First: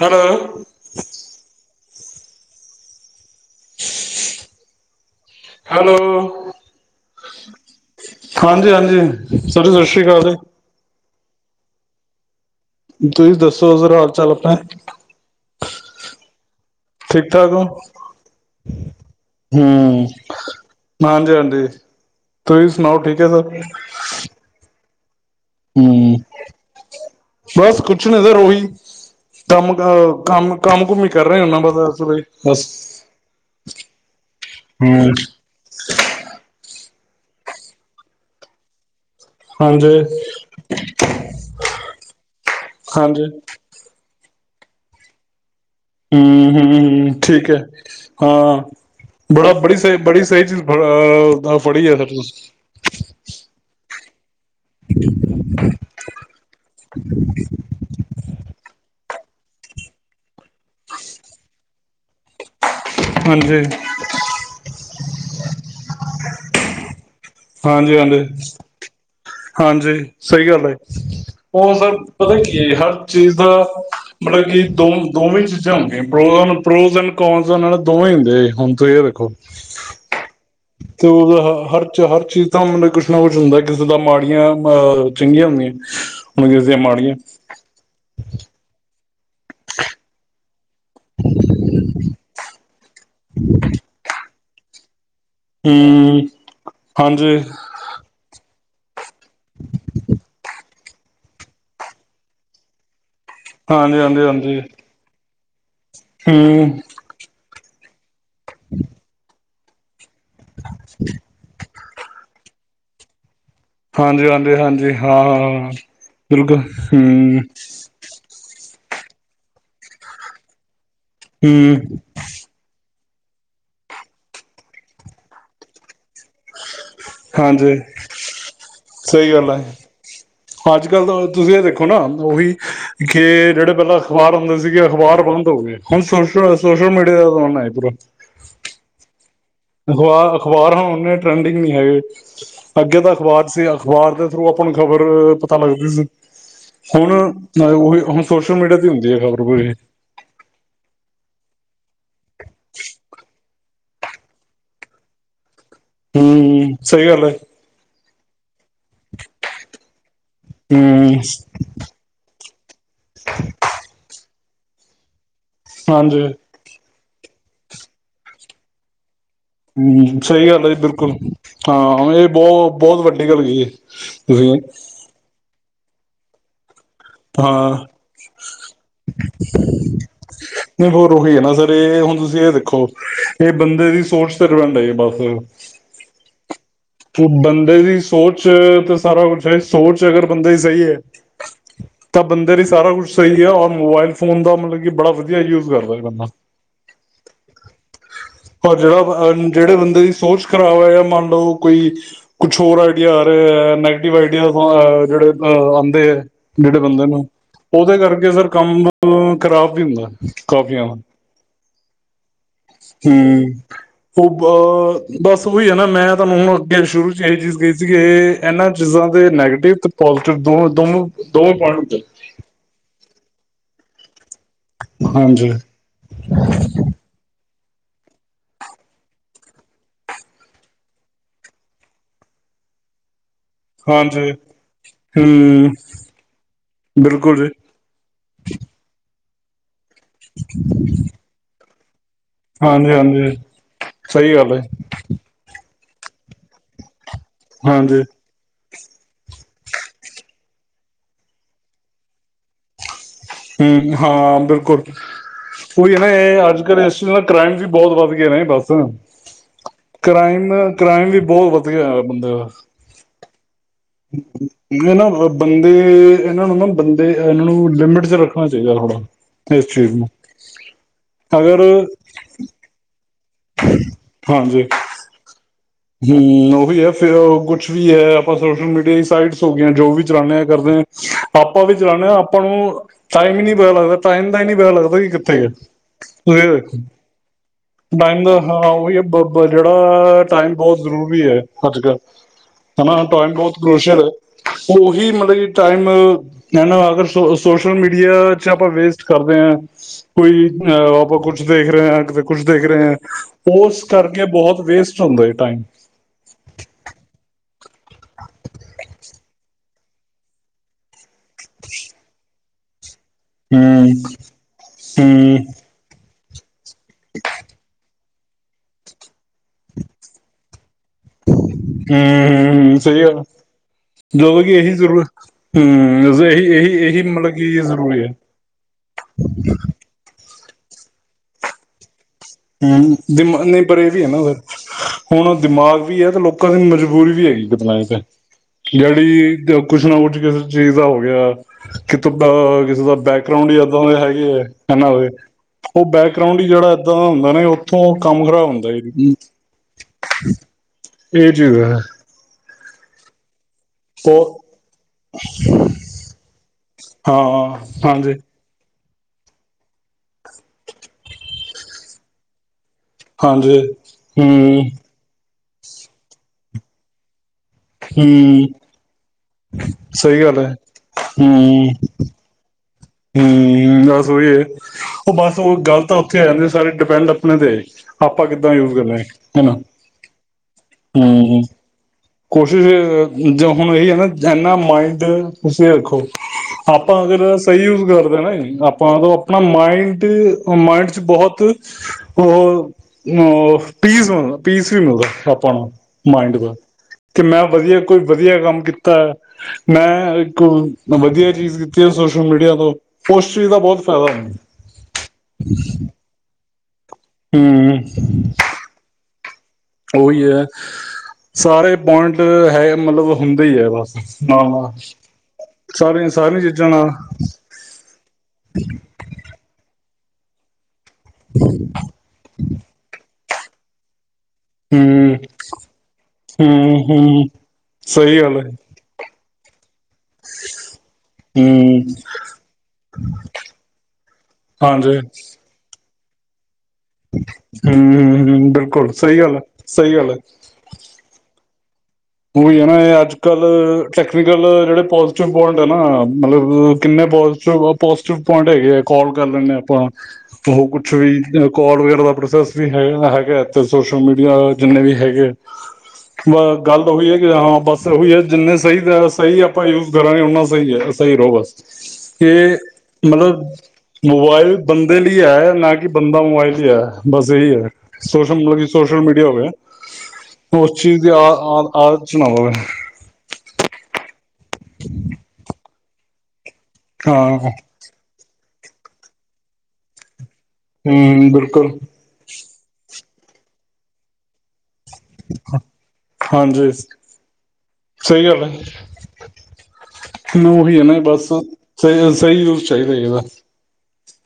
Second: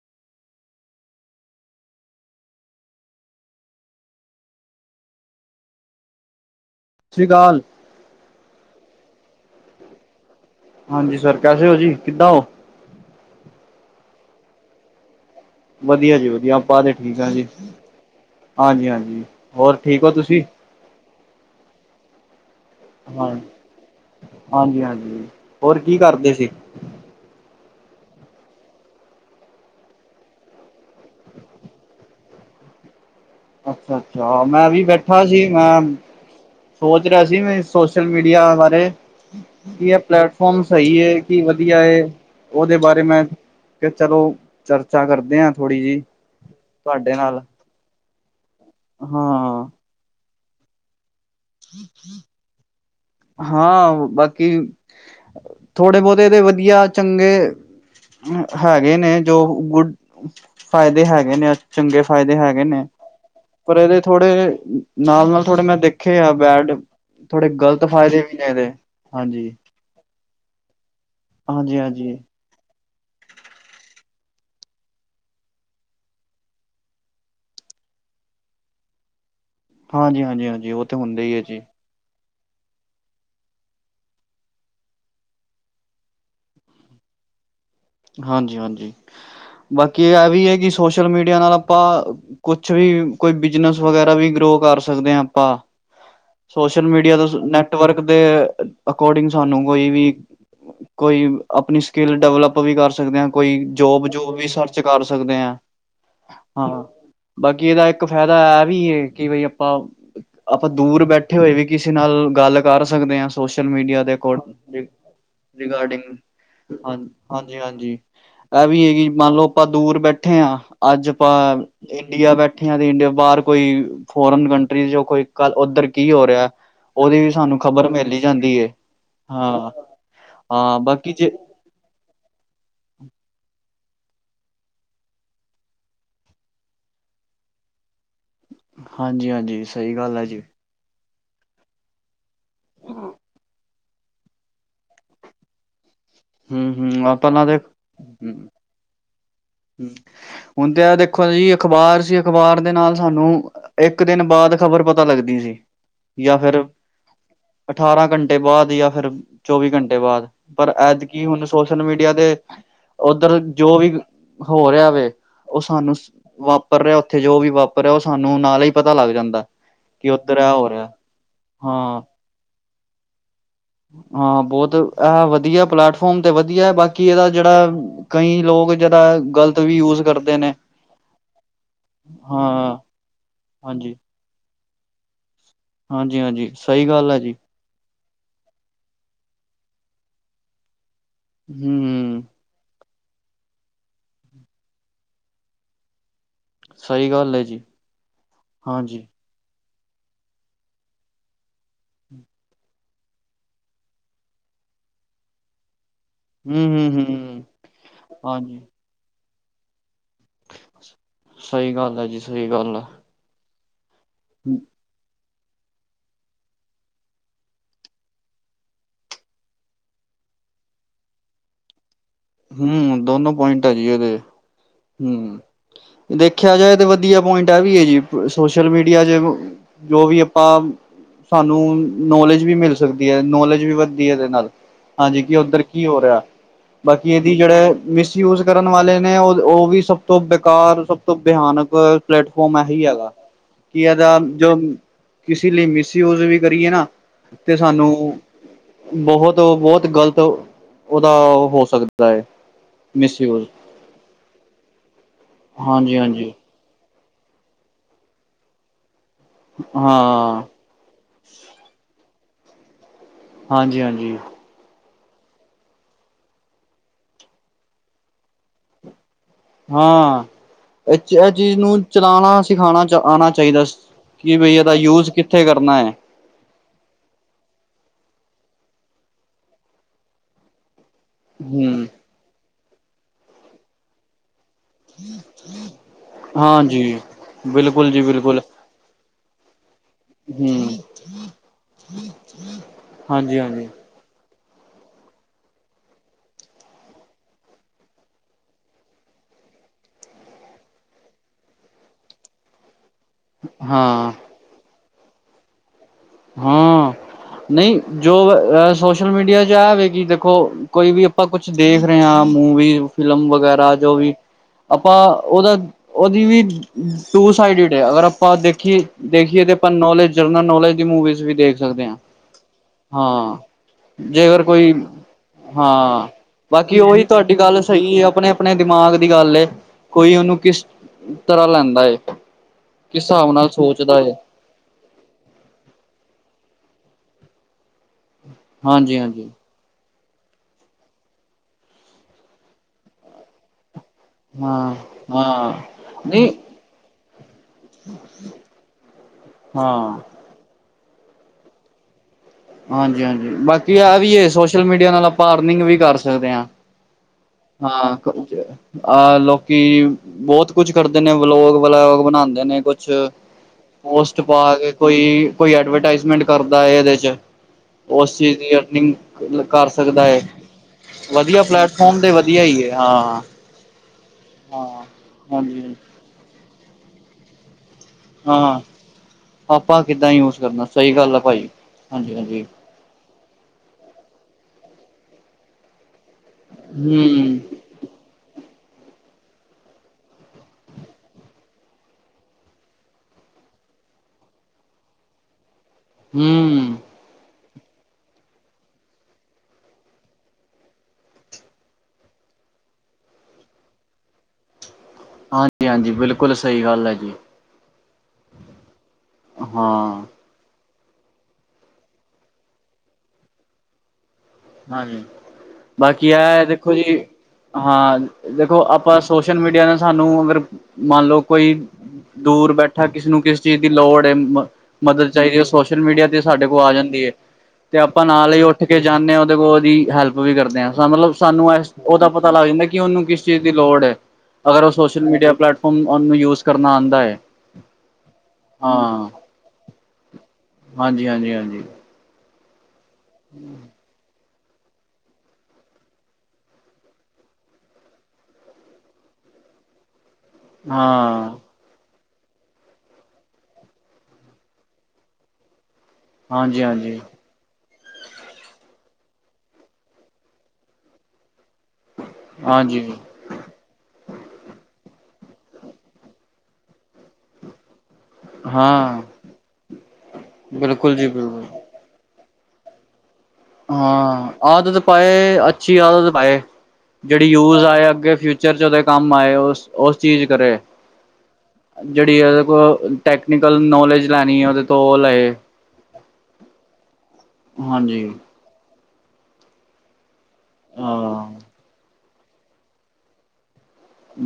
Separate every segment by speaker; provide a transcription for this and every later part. Speaker 1: Hello? [inaudible] Hello?
Speaker 2: ਸਤਿ ਸ਼੍ਰੀ ਅਕਾਲ।
Speaker 1: ਹਾਂਜੀ-ਹਾਂਜੀ। ਸਾਡਾ ਸਤਿ ਸ੍ਰੀ ਅਕਾਲ ਏ।
Speaker 2: ਹਾਂਜੀ ਸਰ, ਕੈਸੇ ਹੋ ਜੀ? ਕਿੱਦਾਂ ਹੋ?
Speaker 1: ਤੁਸੀਂ ਦੱਸੋ ਸਰ ਹਾਲ ਚਾਲ ਆਪਣੇ।
Speaker 2: ਵਧੀਆ ਜੀ ਵਧੀਆ। ਆਪਾਂ ਤੇ ਠੀਕ ਹਾਂ ਜੀ।
Speaker 1: ਠਾਕ ਹੋ
Speaker 2: ਹਾਂਜੀ-ਹਾਂਜੀ। ਹੋਰ ਠੀਕ ਹੋ ਤੁਸੀਂ?
Speaker 1: ਹਾਂਜੀ-ਹਾਂਜੀ। ਤੁਸੀਂ ਸੁਣਾਓ ਠੀਕ ਹੈ,
Speaker 2: ਹਾਂ
Speaker 1: ਸਬ?
Speaker 2: ਹਾਂਜੀ ਹਾਂਜੀ ਹੋਰ ਕੀ ਕਰਦੇ ਸੀ?
Speaker 1: ਬਸ ਕੁਛ ਨਏ ਸਰ ਉਹੀ ਕੰਮ, ਕੰਮ, ਕੰਮ-ਕੁਮ ਹੀ ਕਰ ਰਿਹਾ ਹੁੰਨਾ ਇਸ ਵੇਲੇ। ਬਸ।
Speaker 2: ਅੱਛਾ-ਅਛਾ, ਮੈਂ ਵੀ
Speaker 1: ਹਮ
Speaker 2: ਬੈਠਾ ਸੀ ਮੈਂ ਸੋਚ ਰਿਹਾ ਸੀ ਮੈਂ ਸੋਸ਼ਲ ਮੀਡੀਆ ਬਾਰੇ ਕੀ
Speaker 1: ਹਾਂਜੀ
Speaker 2: ਹੈ ਪਲੈਟਫਾਰਮ ਸਹੀ ਹੈ ਕਿ ਵਧੀਆ ਹੈ, ਉਹਦੇ ਬਾਰੇ ਮੈਂ
Speaker 1: ਹਾਂਜੀ
Speaker 2: ਕਯਾ ਚਲੋ ਚਰਚਾ ਕਰਦੇ ਹਾਂ ਥੋੜ੍ਹੀ ਜਿਹੀ
Speaker 1: ਹੁਂ-ਹੁਂ,
Speaker 2: ਤੁਹਾਡੇ
Speaker 1: ਹੁਂ
Speaker 2: ਨਾਲ
Speaker 1: ਠੀਕ ਹੈ। ਹਾਂ ਬੜਾ
Speaker 2: ਹਾਂ
Speaker 1: ਬੜੀ ਸਹੀ ਬੜੀ ਇਹ ਗਾ ਆੱਸ ਫੜੀ ਆ ਸਰ
Speaker 2: ਕਿ ਥੋੜੇ ਬਹੁਤੇਦੇ ਵਧੀਆ ਚੰਗੇ ਹੈਗੇ ਨੇ ਜੋ ਗੁੱਡ ਫਾਇਦੇ ਹੈਗੇ ਨੇ ਚੰਗੇ ਫਾਇਦੇ ਹੈਗੇ ਨੇ
Speaker 1: ਹਾਂਜੀ
Speaker 2: ਪਰ ਇਹਦੇ ਥੋੜੇ ਨਾਲ ਨਾਲ ਥੋੜੇ ਮੈਂ ਦੇਖ ਖੇ ਆ ਬੈਡ
Speaker 1: ਹਾਂਜੀ
Speaker 2: ਫਾਇਦੇ
Speaker 1: ਹਾਂਜੀ
Speaker 2: ਵੀ ਨੇ ਇਹਦੇ
Speaker 1: ਹਾਂਜੀ ਸਹੀ ਗੱਲ ਉਹ ਸਰ
Speaker 2: ਹਾਂਜੀ-ਹਾਂਜੀ,
Speaker 1: ਪਤਾ ਕੀ ਹੈ ਹ ਚੀਜ਼ ਦਾ ਮਤਲਬ ਕਿ ਦੋ ਦੋਵੇ ਚੀਜ਼ਾਂ ਹੁੰਦੀਆਂ ਪਰੋਜ ਐਂਨ ਕੋਨਜ ਨਾਲ ਦੋਵੇਂ ਹੀ ਹੁੰਦੇ ਹੁਣ ਤੁਸੀਂ ਇਹ ਦੇਖੋ।
Speaker 2: ਹਾਂਜੀ ਹਾਂਜੀ ਹਾਂਜੀ ਉਹ ਤਾਂ
Speaker 1: ਤੇ
Speaker 2: ਹੁੰਦੇ ਹੀ ਹੈ ਜੀ
Speaker 1: ਉਹ ਹਰ ਹਰ ਚੀਜ਼ ਦਾ ਮਤਲਬ ਕੁਛ ਨਾ ਕੁਛ ਹੁੰਦਾ ਕਿਸੇ ਦਾ ਮਾੜੀਆਂ ਅਹ ਚੰਗੀਆਂ ਹੁੰਦੀਆਂ ਹੁ ਕਿਸ ਦੀਆਂ ਮਾੜੀਆਂ
Speaker 2: ਹਾਂਜੀ ਹਾਂਜੀ ਬਾਕੀ ਇਹ ਆ ਵੀ ਹੈ ਕਿ ਸੋਸ਼ਲ ਮੀਡੀਆ ਨਾਲ ਆਪਾਂ ਕੁਛ ਵੀ ਕੋਈ ਬਿਜਨਸ ਵਗੈਰਾ ਵੀ ਲੋਕ ਕਰ ਸਕਦੇ ਹਾਂ ਆਪ
Speaker 1: ਹੂੰ
Speaker 2: ਸੋਸ਼ਲ ਮੀਡੀਆ ਦੇ
Speaker 1: ਹਾਂਜੀ
Speaker 2: ਨੈਟਵਰਕ ਦੇ ਅਕੋਰਡਿੰਗ ਸਾਨੂੰ ਕੋਈ ਵੀ ਕੋਈ ਆਪਣੀ ਸਕਿੱਲ ਡਵਲਪ ਆਪਾਂ ਵੀ ਕਰ ਸਕਦੇ ਹਾਂ ਕੋਈ
Speaker 1: ਹਾਂਜੀ
Speaker 2: ਜੋਬ
Speaker 1: ਹਾਂਜੀ
Speaker 2: ਜੋਬ ਵੀ
Speaker 1: ਹਾਂਜੀ
Speaker 2: ਸਰਚ ਕਰ ਸਕਦੇ ਹਾਂ
Speaker 1: ਹੂੰ
Speaker 2: ਹਾਂ ਬਾਕੀ ਇਹਦਾ ਇੱਕ ਫਾਇਦਾ ਇਹ ਵੀ ਕਿ ਬਈ ਪਾ ਆਪਾਂ ਦੂਰ ਬੈਠੇ ਹੋਏ ਵੀ ਕਿਸੇ ਨਾਲ ਗੱਲ ਕਰ ਸਕਦੇ ਹਾਂ ਸੋਸ਼ਲ ਮੀਡੀਆ ਦੇ
Speaker 1: ਹਾਂਜੀ
Speaker 2: ਕੋਲ
Speaker 1: ਹਾਂਜੀ ਹਾਂਜੀ ਹਾਂ ਹਾਂ
Speaker 2: ਰਿਗਾਰਡਿੰਗ
Speaker 1: ਬਿਲਕੁਲ
Speaker 2: ਹਾਂ
Speaker 1: ਹੂੰ
Speaker 2: ਹਾਂਜੀ ਹਾਂਜੀ ਇਹ ਵੀ ਹੈ ਜੀ ਮੰਨ ਲਓ ਆਪਾਂ ਦੂਰ ਬੈਠੇ ਹਾਂ ਅੱਜ ਆਪਾਂ
Speaker 1: ਹੂੰ
Speaker 2: ਇੰਡੀਆ ਬੈਠੇ ਆ ਤੇ ਇੰਡੀਆ ਬਾਹਰ ਕੋਈ ਫੋਰਨ ਕੰਟਰੀ ਕੋਈ ਕੱਲ ਉੱਧਰ ਕੀ ਹੋ ਰਿਹਾ ਉਹਦੀ ਵੀ ਸਾਨੂੰ
Speaker 1: ਹਾਂਜੀ
Speaker 2: ਖਬਰ ਮਿਲ ਹੀ ਜਾਂਦੀ
Speaker 1: ਸਹੀ ਗੱਲ ਹੈ
Speaker 2: ਹਾਂ ਹਾਂ ਬਾਕੀ ਜੇ।
Speaker 1: ਓਹੀ ਕੇ। ਜਿਹੜੇ ਪਹਿਲਾਂ ਅਖ਼ਬਾਰ ਹੁੰਦੇ ਸੀ ਅਖ਼ਬਾਰ ਬੰਦ ਹੋ ਗਏ ਹੁਣ ਸੋਸ਼ਲ ਮੀਡੀਆ ਦਾ ਜਮਾਨਾ ਹੈ ਅੱਜਕਲ।
Speaker 2: ਹਾਂਜੀ ਹਾਂਜੀ। ਸਹੀ ਗੱਲ ਹੈ
Speaker 1: ਅਖ਼ਬਾਰ
Speaker 2: ਜੀ
Speaker 1: ਅਖ਼ਬਾਰ ਹ ਉਹਨੇ। ਰੰਡਿੰਗ ਨੀ ਹੈ । ਅੱਗੇ ਤਾਂ ਅਖ਼ਬਾਰ ਸੀ। ਅਖ਼ਬਾਰ ਦੇ ਥਰੂ ਆਪਾ ਨੂੰ ਖ਼ਬਰ ਪਤਾ ਲੱਗਦੀ ਸੀ।
Speaker 2: ਹਮ
Speaker 1: ਹੁਣ
Speaker 2: ਹਮ ਪਹਿਲਾਂ ਦੇ
Speaker 1: ਉਹੀ ਹੁਣ
Speaker 2: ਹਮ
Speaker 1: ਸੋਸ਼ਲ ਮੀਡੀਆ ਤੇ ਹੁੰਦੀ ਹੈ ਖ਼ਬਰ। ਪੂਰੀ
Speaker 2: ਹੁਣ ਤੇ ਆ ਦੇਖ। ਖਾਲੀ ਅਖ਼ਬਾਰ ਸੀ। ਅਖ਼ਬਾਰ ਦੇ ਨਾਲ ਸਾਨੂੰ। ਇੱਕ ਦਿਨ ਬਾਅਦ ਖ਼ਬਰ ਪਤਾ ਲੱਗਦੀ ਸੀ। ਜਾਂ ਫਿਰ
Speaker 1: ਹੂੰ ਸਹੀ ਗੱਲ ਹੈ
Speaker 2: ਅਠਾਰਾਂ ਘੰਟੇ। ਤੇ ਬਾਅਦ ਆ ਫਿਰ ਚੌਵੀ ਘੰਟੇ ਬਾਅਦ ਪਰ ਅੱਜ
Speaker 1: ਹੂੰ
Speaker 2: ਕੀ ਹੁਣ ਸੋਸ਼ਲ ਮੀਡੀਆ ਤੇ। ਉੱਧਰ ਜੋ ਵੀ ਹੋ ਰਿਹਾ ਵੈ। ਉਹ ਸਾਨੂੰ
Speaker 1: ਹਾਂਜੀ
Speaker 2: ਵਾਪਰ ਰਿਹਾ ਇੱਥੇ ਜੋ ਵੀ ਵਾਪਰਿਆ ਉਹ ਸਾਨੂੰ ਨਾਲ ਹੀ ਪਤਾ ਲੱਗ ਜਾਂਦਾ। ਕਿ
Speaker 1: ਹਮ
Speaker 2: ਉੱਧਰ
Speaker 1: ਸਹੀ
Speaker 2: ਇਹ
Speaker 1: ਗੱਲ ਹੈ
Speaker 2: ਹੋ
Speaker 1: ਜੀ
Speaker 2: ਰਿਹਾ
Speaker 1: ਬਿਲਕੁਲ ਹਾਂ ਇਹ ਬਹੁਤ ਬਹੁਤ ਵੱਡੀ ਗੱਲ ਗ ਤੁਸੀਂ।
Speaker 2: ਪਲੇੈਟਫਾਰਮ ਤੇ ਵਧੀਆ ਬਾਕੀ। ਕਿ ਇਹਦਾ ਜਿਹੜਾ
Speaker 1: ਹਾਂ
Speaker 2: ਕਈ ਲੋਕ। ਜਿਹੜਾ ਗ਼ਲਤ ਵੀ ਯੂਜ ਕਰਦੇ ਨੇ
Speaker 1: ਨਹੀਂ ਹੋਰ ਉਹੀ ਹੈ ਨਾ ਸਰ ਇਹ ਹੁਣ ਤੁਸੀਂ ਇਹ
Speaker 2: ਹਾਂ
Speaker 1: ਦੇਖੋ ਇਹ ਬੰਦੇ
Speaker 2: ਹਾਂਜੀ
Speaker 1: ਦੀ ਸੋਚ ਤੇ ਡਿਪੈਂਡ ਹੈ ਬਸ
Speaker 2: ਹਾਂਜੀ ਹਾਂਜੀ ਸਹੀ ਗੱਲ ਹੈ ਜੀ
Speaker 1: ਬੰਦੇ ਦੀ ਸੋਚ ਤੇ ਸਾਰਾ ਕੁੱਛ ਹੈ ਸੋਚ। ਅਗਰ ਬੰਦਾ ਹੀ ਸਹੀ ਹੈ। ਤਾਂ
Speaker 2: ਹੂੰ,
Speaker 1: ਬੰਦਰ ਹੀ ਸਾਰਾ ਕੁੱਛ। ਸਈ ਆ ਔਰ ਮੋਬਾਇਲ ਫੋਨ ਦਾ ਮਤਲਬ ਕਿ ਬੜਾ ਵਧੀਆ ਯੂਜ ਕਰਦਾ ਬੰਦਾਂ।
Speaker 2: ਸਈ ਗੱਲ ਐ ਜੀ
Speaker 1: ਔਰ
Speaker 2: ਹਾਂਜੀ।
Speaker 1: ਜਿਹੜਾ ਜਿਹੜੇ ਬੰਦੇ ਦੀ ਸੋਚ ਖ਼ਰਾਬ ਹੈ ਜਾਂ ਮੰਨ ਲਓ ਕੋਈ ਕੁੱਛ ਹੋਰ ਆਈਡੀਆ ਆ ਰਿਹਾ ਹੈ ਨੈਗੇਟਿਵ ਆਈਡੀਆ ਜਿਹੜੇ ਆਉਂਦੇ ਹੈ। ਜਿਹੜੇ ਬੰਦੇ ਨੂੰ
Speaker 2: ਹੂੰ-ਹੂੰ-ਹੂੰ,
Speaker 1: ਉਹਦੇ ਕਰਕੇ ਸਰ
Speaker 2: ਹਾਂਜੀ।
Speaker 1: ਕੰਮ ਖਰਾਬ ਵੀ ਹੁੰਦਾ। ਕੌਫੀਆਂ,
Speaker 2: ਸਹੀ ਗੱਲ ਹੈ ਜੀ। ਸਹੀ ਗੱਲ ਆ।
Speaker 1: ਉਹ ਗੋਡ ਬਸ ਉਹੀ ਹੈ, ਨਾ ਮੈਂ ਤੁਹਾਨੂੰ ਅੱਗੇ ਸ਼ੁਰੂ ਚ ਇਹੀ ਚੀਜ਼ ਕਹੀ ਸੀਗੀ ਇਹ ਇਹਨਾਂ ਚੀਜ਼ਾਂ ਦੇ ਨੈਗੇਟਿਵ ਤੇ ਪੋਜੀਟਿਵ ਦੋਵੇ ਦੋ ਦੋ ਪੁਆਇੰਟ ਹੁੰਦੇ ।
Speaker 2: ਹੂੰ, ਦੋਨੋ ਪੁਆਇੰਟ ਆ ਜੀ ਇਹਦੇ, ਹੂੰ,
Speaker 1: ਹਾਂਜੀ
Speaker 2: ਦੇਖਿਆ ਜਾਏ ਤੇ ਵਧੀਆ ਪੁਆਇੰਟ ਆ ਵੀ ਹੈ ਜੀ ਸੋਸ਼ਲ ਮੀਡੀਆ ਤੇ ਜੋ ਵੀ ਆਪਾਂ ਸਾਨੂੰ ਨੌਲੇਜ ਵੀ ਮਿਲ ਸਕਦੀ ਹੈ। ਨੌਲੇਜ ਵੀ ਵੱਧਦੀ ਹੈ, ਇਹਦੇ
Speaker 1: ਹਾਂਜੀ
Speaker 2: ਨਾਲ ਹਾਂਜੀ ਕਿ ਉੱਧਰ
Speaker 1: ਹਮ
Speaker 2: ਕੀ ਹੋ ਰਿਹਾ ਬਾਕੀ ਇਹਦੀ
Speaker 1: ਬਿਲਕੁਲ ਜੀ
Speaker 2: ਜਿਹੜੇ ਮਿਸਯੂਜ ਕਰਨ ਵਾਲੇ ਨੇ ਉਹ ਉਹ ਵੀ ਸਭ ਸਭ ਤੋਂ ਬੇਕਾਰ ਸਭ ਤੋਂ ਭਿਆਨਕ । ਪਰ, ਪਲੇਟਫਾਰਮ ਆਹੀ
Speaker 1: ਹਾਂਜੀ
Speaker 2: ਹੈਗਾ,
Speaker 1: ਹਾਂਜੀ
Speaker 2: ਕਿ ਇਹਦਾ
Speaker 1: ਸਹੀ ਗੱਲ
Speaker 2: ਜੋ
Speaker 1: ਹੈ
Speaker 2: ਕਿਸੇ ਲਈ ਮਿਸ [inaudible] ਵੀ ਕਰੀਏ ਨਾ। ਤੇ
Speaker 1: ਹਾਂਜੀ
Speaker 2: ਸਾਨੂੰ, ਬਹੁਤ ਉਹ ਬਹੁਤ ਗ਼ਲਤ ਉਹਦਾ ਹੋ ਸਕਦਾ ਹੈ। ਮਿਸਯੂਜ
Speaker 1: ਹੂੰ, ਹਾਂ। ਹਾਂ ਬਿਲਕੁਲ ਉਹੀ
Speaker 2: ਹਾਂਜੀ
Speaker 1: ਹੈ ਨਾ
Speaker 2: ਹਾਂਜੀ
Speaker 1: ਇਹ ਅੱਜ ਕੱਲ੍ਹ ਕ੍ਰਾਈਮ ਵੀ ਬਹੁਤ ਵੱਧ ਗਏ ਨੇ ਬਸ
Speaker 2: ਹਾਂ
Speaker 1: ਕ੍ਰਾਈਮ ਕ੍ਰਾਈਮ ਵੀ ਬਹੁਤ ਵੱਧ ਗਿਆ । ਬੰਦੇ ਆ
Speaker 2: ਹਾਂਜੀ ਹਾਂਜੀ,
Speaker 1: ਇਹ ਨਾ ਬੰਦੇ ਇਹਨਾਂ ਨੂੰ ਨਾ ਬੰਦੇ ਇਹਨਾਂ ਨੂੰ ਲਿਮਿਟ ਚ ਰੱਖਣਾ ਚਾਹੀਦਾ ਥੋੜਾ ਇਸ ਚੀਜ਼ ਨੂੰ
Speaker 2: ਹਾਂ ਇਸ ਚ ਇਹ ਚੀਜ਼
Speaker 1: ਅਗਰ
Speaker 2: ਨੂੰ ਚਲਾਣਾ ਸਿਖਾਣਾ ਆਣਾ। ਇਹ ਦੱਸ ਕਿ ਬਈ ਇਸਦਾ ਯੂਜ ਕਿੱਥੇ। ਕਰਨਾ ਹੈ
Speaker 1: ਹੂੰ, ਉਹ ਹੀ ਹੈ ਫ਼ਿਰ ਉਹ ਕੁਛ ਵੀ ਹੈ। ਆਪਾਂ ਸੋਸ਼ਲ ਮੀਡੀਆ ਹੀ ਸਾਈਟਸ ਹੋ ਗਈਆਂ ਜੋ ਵੀ ਚਲਾਨੇ ਆ ਕਰਦੇ ਆ। ਆਪਾਂ ਵੀ
Speaker 2: ਹਮ
Speaker 1: ਚਲਾਨੇ ਹਾਂ ਆਪਾਂ ਨੂੰ ਟਾਈਮ ਨਹੀਂ ਪਤਾ ਲਗਦਾ ਟਾਈਮ, ਨੀ ਪਤਾ ਲੱਗਦਾ, ਕਿ ਕਿੱਥੇ ਆ ਤੁਸੀਂ
Speaker 2: ਹਾਂਜੀ ਬਿਲਕੁਲ ਜੀ
Speaker 1: ਦੇਖੋ
Speaker 2: ਬਿਲਕੁਲ
Speaker 1: ਹਾਂ ਉਹੀ ਬਬਾ ਜਿਹੜਾ ਟਾਈਮ ਬਹੁਤ
Speaker 2: ਹਮ
Speaker 1: ਜ਼ਰੂਰੀ ਹੈ, ਅੱਜ ਕੱਲ ਹਨਾ ਟਾਈਮ
Speaker 2: ਹਾਂਜੀ
Speaker 1: ਬਹੁਤ
Speaker 2: ਹਾਂਜੀ
Speaker 1: ਕਰੋਸ਼ਰ ਹੈ। ਉਹੀ ਮਤਲਬ ਕਿ ਟਾਈਮ ਹਨਾ ਅਗਰ ਸੋ ਸੋਸ਼ਲ ਮੀਡੀਆ ਚ ਆਪਾਂ ਵੇਸਟ ਕਰਦੇ ਹਾਂ ਕੋਈ ਅਹ ਆਪਾਂ ਕੁਛ ਦੇਖ ਰਹੇ ਹਾਂ ਕਿਤੇ ਕੁਛ ਦੇਖ ਰਹੇ ਹ ਉਸ
Speaker 2: ਹਾਂ
Speaker 1: ਕਰਕੇ ਬਹੁਤ ਵੇਸਟ ਹੁੰਦਾ ਟਾਈਮ
Speaker 2: ਹਾਂ। ਨਹੀਂ ਜੋ ਸੋਸ਼ਲ ਮੀਡੀਆ ਜਾਵੇ ਕਿ ਦੇਖੋ ਕੋਈ ਵੀ ਆਪਾਂ ਕੁਛ ਦੇਖ ਰਹੇ ਹਾਂ ਮੂਵੀ ਫ਼ਿਲਮ ਵਗੈਰਾ
Speaker 1: ਹਮ
Speaker 2: ਜੋ ਵੀ ਆਪਾਂ
Speaker 1: ਹਮ
Speaker 2: ਉਹਦਾ ਉਹਦੀ ਵੀ ਟੂ ਸਾਈਡਡ ਹੈ ਅਗਰ ਆਪਾ ਦੇਖੀਏ ਤਾਂ ਆਪਾਂਲੇਜ ਜਨਰਲ ਨੌਲੇਜ ਮੂਵੀਜ਼ ਵੀ ਦੇਖ ਸਕਦੇ ਹਾਂ
Speaker 1: ਹੂੰ ਸਹੀ ਗੱਲ
Speaker 2: ਹਾਂ ਜੇਗਰ
Speaker 1: ਜਦੋਂ ਕਿ
Speaker 2: ਕੋਈ
Speaker 1: ਇਹੀ ਜ਼ਰੂਰ
Speaker 2: ਹਾਂ
Speaker 1: ਹੂੰ ਇਹੀ ਇਹੀ
Speaker 2: ਬਾਕੀ
Speaker 1: ਇਹੀ
Speaker 2: ਉਹੀ ਤੁਹਾਡੀ
Speaker 1: ਮਤਲਬ ਕਿ
Speaker 2: ਗੱਲ ਸਹੀ
Speaker 1: ਜ਼ਰੂਰੀ
Speaker 2: ਹੈ ਆਪਣੇ ਆਪਣੇ ਦਿਮਾਗ ਦੀ ਗੱਲ ਏ ਕੋਈ ਉਹਨੂੰ ਕਿਸ ਤਰ੍ਹਾਂ ਲੈਂਦਾ?
Speaker 1: ਹਮ
Speaker 2: ਕਿਸ ਹਿਸਾਬ
Speaker 1: ਦਿਮਾਗ
Speaker 2: ਨਾਲ
Speaker 1: ਨਹੀਂ ਪਰ ਇਹ
Speaker 2: ਸੋਚਦਾ
Speaker 1: ਵੀ ਹੈ
Speaker 2: ਏ
Speaker 1: ਨਾ ਫਿਰ ਹੁਣ ਉਹ ਦਿਮਾਗ ਵੀ ਹੈ ਤੇ ਲੋਕਾਂ ਦੀ ਮਜਬੂਰੀ ਵੀ ਹੈਗੀ ਕਿਤਨਾ ਤੇ
Speaker 2: ਹਾਂਜੀ ਹਾਂਜੀ
Speaker 1: ਜੜੀ ਕੁੱਛ ਨਾ ਕੁੱਛ ਕਿਸ ਚੀਜ਼ ਦਾ ਹੋ ਗਿਆ ਕਿ ਕਿਸੇ ਦਾ ਬੈਕਗਰਾਉਂਡ ਜਾਂ ਉਹਦੇ ਹੈਗੇ ਹੈ
Speaker 2: ਹਾਂ
Speaker 1: ਹਨਾ ਉਹਦੇ
Speaker 2: ਹਾਂ
Speaker 1: ਉਹ
Speaker 2: ਨਹੀਂ
Speaker 1: ਬੈਕਗਰਾਉਂਡ ਹੀ ਜਿਹੜਾ ਤੋ ਬਨੇ ਉੱਥੋਂ ਕੰਮ ਖਰਾਬ ਹੁੰਦਾ ਜ।
Speaker 2: ਹਾਂ
Speaker 1: ਇਹ ਜਗਾ
Speaker 2: ਹਾਂਜੀ ਹਾਂਜੀ ਬਾਕੀ ਕਿ ਆ ਵੀ ਇਹ ਸੋਸ਼ਲ ਮੀਡੀਆ ਨਾਲ ਆਪਾਂ ਅਰਨਿੰਗ ਵੀ ਕਰ ਸਕਦੇ ਹਾਂ।
Speaker 1: ਹਾਂ ਹਾਂਜੀ।
Speaker 2: ਅਹ ਲੋਕੀ ਬਹੁਤ ਕੁਛ ਕਰਦੇ ਨੇ ਵਲੋਗ ਵਲੋਗ ਬਣਾਉਂਦੇ ਨੇ ਕੁਛ ਕੁਛ
Speaker 1: ਹਾਂਜੀ
Speaker 2: ਪੋਸਟ ਪਾ
Speaker 1: ਹੂੰ
Speaker 2: ਕੇ ਕੋਈ ਕੋਈ ਐਡਵਰਟਾਈਜ਼ਮੈਂਟ ਕਰਦਾ ਹੈ ਇਹਦੇ ਚ। ਉਸ ਚੀਜ਼
Speaker 1: ਹੂੰ
Speaker 2: ਦੀ ਅਰਨਿੰਗ ਕਰ ਸਕਦਾ ਹੈ
Speaker 1: ਸਹੀ ਗੱਲ
Speaker 2: ਵਧੀਆ
Speaker 1: ਹੂੰ
Speaker 2: ਪਲੈਟਫਾਰਮ ਤੇ ਵਆ ਹੈ। ਹਾਂ
Speaker 1: ਹਮ।
Speaker 2: ਹਾਂ
Speaker 1: ਉਹ ਬਸ ਉਹ
Speaker 2: ਹਾਂਜੀ
Speaker 1: ਗੱਲ ਤਾਂ ਉੱਥੇ ਆ ਸਾਰੇ ਡਿਪੈਂਡ ਆਪਣੇ ਦੇ
Speaker 2: ਹਾਂ ਆਪਾਂ ਕਿੱਦਾਂ ਯੂਜ ਕਰਨਾ ਸਹੀ ਗੱਲ ਆ
Speaker 1: ਹਮ
Speaker 2: ਭਾਜੀ ਹ
Speaker 1: ਕੋਸ਼ਿਸ਼ ਜ ਹੁਣ ਇਹੀ ਹੈ ਨਾ ਇਨਾ ਮਾਇੰਡ ਤੁਸੀਂ ਰੱਖੋ ਆਪਾਂ ਅਗਰ
Speaker 2: ਹਮ
Speaker 1: ਸਹੀ ਯੂਜ ਕਰਦੇ ਹ ਨਾ ਜੀ ਆਪਾਂ ਆਪਾਂ ਆਪਣਾ ਮਾਇੰਡ ਮਾਇੰਡ ਚ ਬਹੁਤ ਉਹ ਅ ਪੀਸ ਮ ਪੀਸ ਵੀ ਮਿਲਦਾ ਆਪਾਂ ਨੂੰ ਮਾਇੰਡ ਦਾ
Speaker 2: ਹਮ
Speaker 1: ਕਿ ਮੈਂ ਵਧੀਆ ਕੋਈ ਵਧੀਆ ਕੰਮ ਕੀਤਾ ਮੈਂ ਇੱਕ ਵਧੀਆ ਚੀਜ਼ ਕੀਤੀ ਹੈ ਸੋਸ਼ਲ ਮੀਡੀਆ ਤੋਂ ਉਸ ਚੀਜ਼ ਦਾ ਬਹੁਤ ਫਾਇਦਾ ਮੈੂੰ
Speaker 2: ਹਾਂਜੀ ਹਾਂਜੀ ਬਿਲਕੁਲ ਸਹੀ ਗੱਲ ਹੈ ਜੀ
Speaker 1: ਹਮ
Speaker 2: ਹਾਂ
Speaker 1: ਉਹੀ ਹੈ ਸਾਰੇ ਪੁਆਇੰਟ ਹੈ ਮਤਲਬ ਹੁੰਦਾ ਹੀ ਹੈ ਬਸ ਨਾਲ ਨਾਲ
Speaker 2: ਹਾਂਜੀ
Speaker 1: ਸਾਰੀਆਂ
Speaker 2: ਬਾਕੀ
Speaker 1: ਸਾਰੀਆਂ
Speaker 2: ਇਹ
Speaker 1: ਚੀਜ਼ਾਂ
Speaker 2: ਦੇਖੋ
Speaker 1: ਨਾਲ
Speaker 2: ਜੀ ਹਾਂ ਦੇਖੋ ਆਪਾਂ ਸੋਸ਼ਲ ਮੀਡੀਆ ਨਾਲ ਸਾਨੂੰ ਅਗਰ ਮੰਨ ਲਓ ਕੋਈ ਦੂਰ ਬੈਠਾ ਕਿਸੇ ਨੂੰ ਕਿਸ ਚੀਜ਼ ਦੀ ਲੋਡ ਮਦਦ
Speaker 1: ਹੂੰ
Speaker 2: ਚਾਹੀਦੀ ਹੈ ਉਹ ਸੋਸ਼ਲ ਮੀਡੀਆ ਤੇ ਸਾਡੇ ਕੋਲ ਆ
Speaker 1: ਹੂੰ
Speaker 2: ਜਾਂਦੀ ਹੈ
Speaker 1: ਹੂੰ
Speaker 2: ਤੇ ਆਪਾਂ
Speaker 1: ਸਹੀ
Speaker 2: ਨਾਲ
Speaker 1: ਗੱਲ
Speaker 2: ਹੀ
Speaker 1: ਹੈ
Speaker 2: ਉੱਠ ਕੇ ਜਾਂਦੇ ਹਾਂ ਉਹਦੀ ਹੈਲਪ ਵੀ ਕਰਦੇ ਹਾਂ ਮਤਲਬ ਸਾਨੂੰ
Speaker 1: ਹੂੰ
Speaker 2: ਉਹਦਾ ਪਤਾ ਲੱਗ ਜਾਂਦਾ ਕਿ ਉਹਨੂੰ ਕਿਸ ਚੀਜ਼ ਦੀ ਲੋੜ ਹੈ ਅਗਰ ਉਹ ਸੋਸ਼ਲ ਮੀਡੀਆ ਪਲੇੈਟਫਾਰਮ ਉਹਨੂੰ ਯੂਜ ਕਰਨਾ ਆਉਂਦਾ ਹੈ
Speaker 1: ਹਮ ਹ ਹਮ ਬਿਲਕੁਲ
Speaker 2: ਹਾਂ
Speaker 1: ਸਹੀ ਗੱਲ ਹੈ ਸਹੀ ਗੱਲ ਹੈ
Speaker 2: ਹਾਂਜੀ ਹਾਂਜੀ ਹਾਂਜੀ
Speaker 1: ਹੋ ਯ ਅੱਜ ਕੱਲ ਟੈਕ ਲ ਜਿਹੜੇ ਪੋਜੀਟਿਵ ਪੁਆਇੰਟ ਹੈ ਨਾ ਮਤਲਬ ਕਿੰਨੇ ਪੋਟਿਵ ਪੋਜੀਟਿਵ ਪੁਆਇੰਟ ਹੈਗੇ ਆ ਕੋਲ ਕਰ ਲੈਂਦੇ ਹਾਂ ਆਪਾਂ ਹੋ ਕੁਛ
Speaker 2: ਹਾਂ
Speaker 1: ਵੀ ਕੋਲ ਵਗੈਰਾ ਦਾ ਪ੍ਰੋਸੈਸ ਵੀ ਹੈਗਾ ਹੈਗਾ ਤੇ ਸੋਸ਼ਲ ਮੀਡੀਆ ਜਿੰਨੇ ਵੀ ਹੈਗੇ ਵ
Speaker 2: ਹਾਂਜੀ
Speaker 1: ਗੱਲ
Speaker 2: ਹਾਂਜੀ
Speaker 1: ਉਹੀ ਹੈ ਕਿ ਹ ਬਸ ਸਹੀ ਹੈ ਜਿੰਨੇ ਸਹੀ ਦਾ ਸਹੀ ਆਪਾਂ ਯੂਜ ਕਰਾਂਗੇ ਉਨਾ ਸਹੀ ਹੈ ਸਹੀ ਰਹੋ ਬਸ ਕਿ
Speaker 2: ਹਾਂਜੀ
Speaker 1: ਮਤਲਬ ਮੋਬਾਈਲ ਬੰਦੇ ਲਈ ਹੈ ਨਾ ਕਿ ਬੰਦਾ ਮੋਬਾਈਲ ਚ ਹੈ ਬਸ ਇਹੀ ਹੈ ਸੋਸ਼ਲ ਮਤਲਬ ਸੋਸ਼ਲ
Speaker 2: ਹਾਂ
Speaker 1: ਮੀਡੀਆ ਹੋਵੇ
Speaker 2: ਬਿਲਕੁਲ ਜੀ ਬਿਲਕੁਲ।
Speaker 1: ਆਹ ਸੁਣਾਵੋ ਹੋਰ
Speaker 2: ਹਾਂ ਆਦਤ ਪਾਏ ਅੱਛੀ ਆਦਤ ਪਾਏ। ਜਿਹੜੀ
Speaker 1: ਹਾਂ
Speaker 2: ਯੂਜ ਆਏਆ ਅੱਗੇ ਫਿਊਚਰ ਚਜ ਦੇ ਕੰਮ ਆਏ ਉਸ ਉਸ ਚੀਜ਼ ਕਰੇ
Speaker 1: ਹਮ ਬਿਲਕੁਲ
Speaker 2: ਜਿਹੜੀ ਉਹਦੇ ਕੋਲ ਟੈਕਨੀਕਲ ਨੋਲੇਜ ਲੈਣੀ ਹੈ ਉਹਦੇ ਤੋਂ ਉਹ ਲਏ
Speaker 1: ਹਾਂਜੀ
Speaker 2: ਹਾਂਜੀ
Speaker 1: ਸਹੀ ਗੱਲ ਹੈ। ਨਾ ਉਹ ਹੀ ਹੈ ਨਾ ਬਸ
Speaker 2: ਹਾਂ
Speaker 1: ਸਹੀ ਸਹੀ ਰੂਜ ਚਾਹੀਦਾ ਏਹਦਾ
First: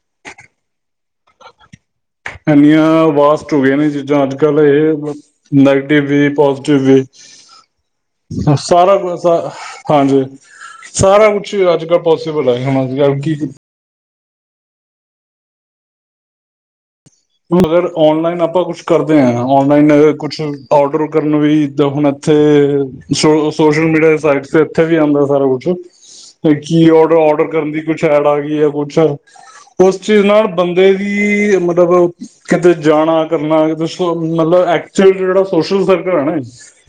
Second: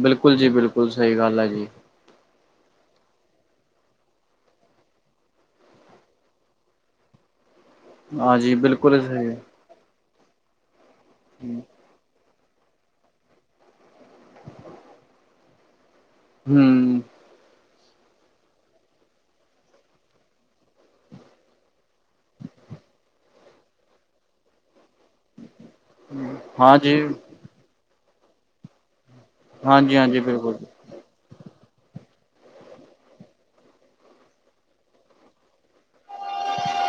Speaker 2: ਬਿਲਕੁਲ ਜੀ ਬਿਲਕੁਲ ਸਹੀ ਗੱਲ ਹੈ ਜੀ।
Speaker 1: ਇੰਨੀਆਂ ਵਾਸਟ ਹੋ ਗਈਆਂ ਨੇ ਚੀਜ਼ਾਂ ਅੱਜ ਕੱਲ੍ਹ ਇਹ ਨੈਗੇਟਿਵ ਵੀ ਪੋਜ਼ੀਟਿਵ ਵੀ
Speaker 2: ਹਾਂਜੀ
Speaker 1: ਸਾਰਾ
Speaker 2: ਬਿਲਕੁਲ
Speaker 1: ਕੁ
Speaker 2: ਸਹੀ
Speaker 1: ਹਾਂਜੀ ਸਾਰਾ ਕੁਛ ਅੱਜ ਕੱਲ੍ਹ ਬਹੁਤ ਮਤਲਬ ਕੀ
Speaker 2: ਹੂੰ
Speaker 1: ਅਗਰ ਔਨਲਾਈਨ ਆਪਾਂ ਕੁਛ ਕਰਦੇ ਹਾਂ ਔਨਲਾਈਨ ਕੁਛ ਔਡਰ ਕਰਨ ਵੀ ਤਾਂ ਹੁਣ ਇੱਥੇ ਸੋਸ਼ਲ ਮੀਡੀਆ ਸਾਈਟ ਤੇ ਇੱਥੇ ਵੀ ਆਉਂਦਾ ਸਾਰਾ ਕੁਛ ਕੀ
Speaker 2: ਹਾਂਜੀ
Speaker 1: ਔਡਰ ਔਡਰ ਕਰਨ ਦੀ ਕੁਛ ਐਡ ਆ ਗਈ ਹੈ ਕੁੱਛ
Speaker 2: ਹਾਂਜੀ
Speaker 1: ਉਸ
Speaker 2: ਹਾਂਜੀ
Speaker 1: ਚੀਜ਼ ਨਾਲ
Speaker 2: ਬਿਲਕੁਲ
Speaker 1: ਬੰਦੇ ਦੀ ਕੀ ਮਤਲਬ ਕਿਤੇ ਜਾਣਾ ਕਰਨਾ ਕਿ ਮਤਲਬ ਐਕਚੁਅਲ ਜਿਹੜਾ ਸੋਸ਼ਲ ਸਰਕਲ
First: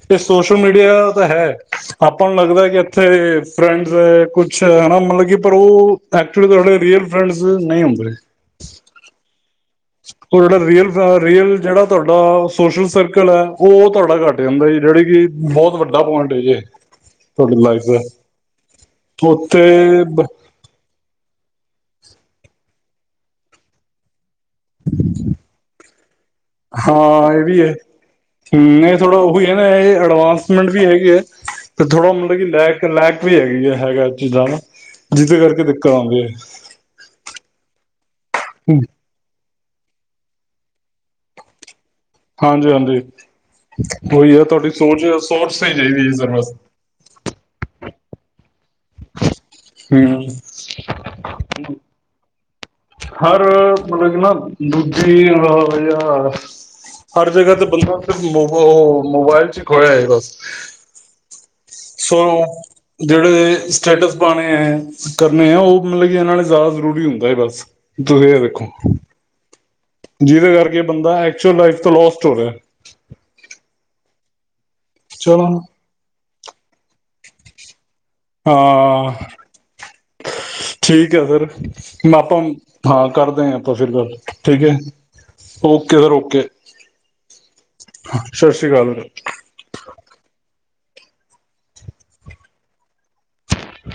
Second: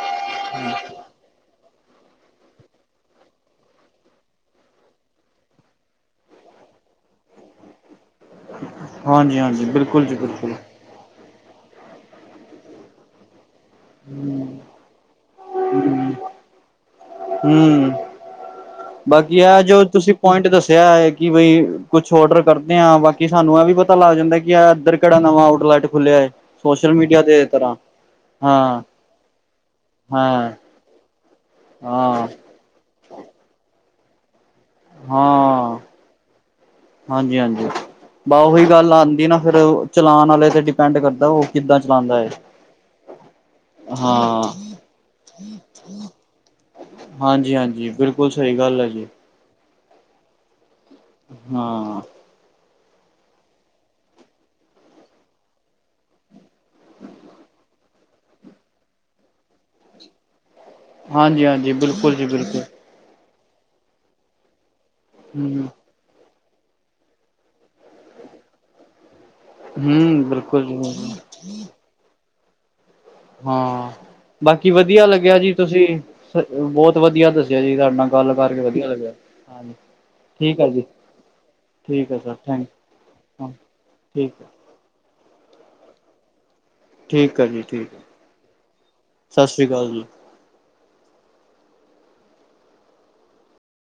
Speaker 1: ਤੇ ਸੋਸ਼ਲ ਮੀਡੀਆ ਤਾਂ ਹੈ ਆਪਾਂ ਨੂੰ ਲੱਗਦਾ ਕਿ ਇੱਥੇ ਫਰੈਂਡਸ ਹੈ ਕੁਛਾ ਮਤਲਬ ਕਿ ਪਰ ਉਹ ਐਕਚੁਲੀੇ ਰੀਅਲ ਫਰੈਂਡ ਨਹੀਂ ਹੁੰਦੇ।
Speaker 2: ਹਾਂਜੀ ਹਾਂਜੀ ਬਿਲਕੁਲ ਜੀ
Speaker 1: ਉਹ
Speaker 2: ਬਿਲਕੁਲ
Speaker 1: ਜਿਹੜਾ ਰੀਅਲ ਫਰੈਂਡ ਰੀਅਲ ਜਿਹੜਾ ਤੁਹਾਡਾ ਸੋਸ਼ਲ ਸਰਕਲ ਹੈ। ਉਹ ਤੁਹਾਡਾ ਘੱਟ ਜਾਂਦਾ ਜੀ ਜਿਹੜੀ ਕਿ ਬਹੁਤ ਵੱਡਾ ਪੁਆਇੰਟ ਹੈ ਜੇ
Speaker 2: ਹੂੰ ਬਾਕੀ ਆ
Speaker 1: ਉੱਥੇ
Speaker 2: ਜੋ ਤੁਸੀਂ ਪੁਆਇੰਟ ਦੱਸਿਆ ਹੈ ਕਿ ਕੁਛ ਔਡਰ ਕਰਦੇ ਹਾਂ ਬਾਕੀ ਸਾਨੂੰ ਇਹ ਵੀ ਪਤਾ ਲੱਗ ਜਾਂਦਾ। ਦਰਰ ਕੜ ਨਵ ਆਡ ਲਟ ਖੁੱਲਿਆ ਏ।
Speaker 1: ਹਾਂ ਇਹ ਵੀ ਹੈ ਹ
Speaker 2: ਹਾਂ
Speaker 1: ਇਹ ਥੋੜਾ ਉਹੀ ਹੈ ਨਾ ਇਹ
Speaker 2: ਹਾਂ
Speaker 1: ਅਡਵਾਂਸਮੈਂਟ ਵੀ ਹੈਗੀ ਹੈ। ਤੇ ਥੋੜਾ
Speaker 2: ਹਾਂ
Speaker 1: ਮਤਲਬ ਕਿ ਲੈਕ ਲੈਕ ਵੀ ਹੈਗੀ ਆ ਹੈਗਾ ਜਾਣਾ
Speaker 2: ਹਾਂ ਹਾਂਜੀ ਹਾਂਜੀ ਬੱਸ ਉਹੀ ਗੱਲ ਆਉਂਦੀ ਨਾ ਫਿਰ ਚਲਾਨ ਵਾਲੇ ਤੇ ਡਿਪੈਂਡ ਕਰਦਾ ਉਹ ਕਿੱਦਾਂ ਚਲਾਉਂਦਾ ਹੈ
Speaker 1: ਹਾਂਜੀ ਹਾਂਜੀ ਉਹੀ ਹੈ
Speaker 2: ਹਾਂ
Speaker 1: ਤੁਹਾਡੀ ਸੋਚ ਸੋਰਸ ਚਾਹੀਦੀ ਹੈ ਸਰ
Speaker 2: ਹਾਂਜੀ ਹਾਂਜੀ
Speaker 1: ਬ
Speaker 2: ਬਿਲਕੁਲ ਸਹੀ ਗੱਲ ਹੈ ਜੀ
Speaker 1: ਹਮ
Speaker 2: ਹਾਂ
Speaker 1: ਹਰ ਮਤਲਬ ਕਹਿੰਦਾ ਹਰ ਜਗ੍ਹਾ ਤੇ ਬੰਦਾ ਮੋਬਾਇਲ ਚ ਖੋਏ ਹੈ ਬਸ
Speaker 2: ਹਾਂਜੀ ਹਾਂਜੀ ਬਿਲਕੁਲ
Speaker 1: ਸੋ
Speaker 2: ਜੀ ਬਿਲਕੁਲ
Speaker 1: ਜਿਹੜੇ ਸਟੇਟਸ ਪਾਣੇ ਹੈ ਕਰਨੇ ਆ
Speaker 2: ਹਮ
Speaker 1: ਉਹ ਮਤਲਬ ਕਿ ਇਹਨਾਂ ਨੇ ਜ਼ਿਆਦਾ ਜ਼ਰੂਰੀ ਹੁੰਦਾ ਹੈ ਬਸ ਤੁਸੀਂ ਇਹ ਦੇਖੋ
Speaker 2: ਹਮ
Speaker 1: ਜਿਹਦੇ
Speaker 2: ਬਿਲਕੁਲ
Speaker 1: ਕਰਕੇ
Speaker 2: ਜੀ
Speaker 1: ਬੰਦਾ ਐਕਚੁਅਲ ਲਾਈਫ ਤੋਂ ਲੋਸ [unintelligible] ਹੋਵੈ
Speaker 2: ਹਾਂ ਕੀ ਵਧੀਆ ਲੱਗਿਆ
Speaker 1: ਚਲੋ
Speaker 2: ਜੀ ਤੁਸੀਂ ਬਹੁਤ ਵਧੀਆ ਦੱਸਿਆ ਜੀ ਤੁਹਾਡ
Speaker 1: ਹਾਂ
Speaker 2: ਠੀਕ ਹੈ ਜੀ
Speaker 1: ਠੀਕ ਹੈ ਸਰ
Speaker 2: ਠੀਕ ਹੈ ਸਰ
Speaker 1: ਆਪਾਂ
Speaker 2: ਥੈਂਕ
Speaker 1: ਹਾਂ ਕਰਦੇ ਹ ਆਪਾਂ ਫਿਰ ਗੱਲ ਠੀਕ ਹੈ ਓਕੇ ਸਰ ਓਕੇ
Speaker 2: ਠੀਕ ਆ ਜੀ ਠੀਕ ਹੈ
Speaker 1: ਸਤਿ ਸ਼੍ਰੀ ਅਕਾਲ ਵੀਰੇ
Speaker 2: ਸਤਿ ਸ੍ਰੀ ਅਕਾਲ ਜੀ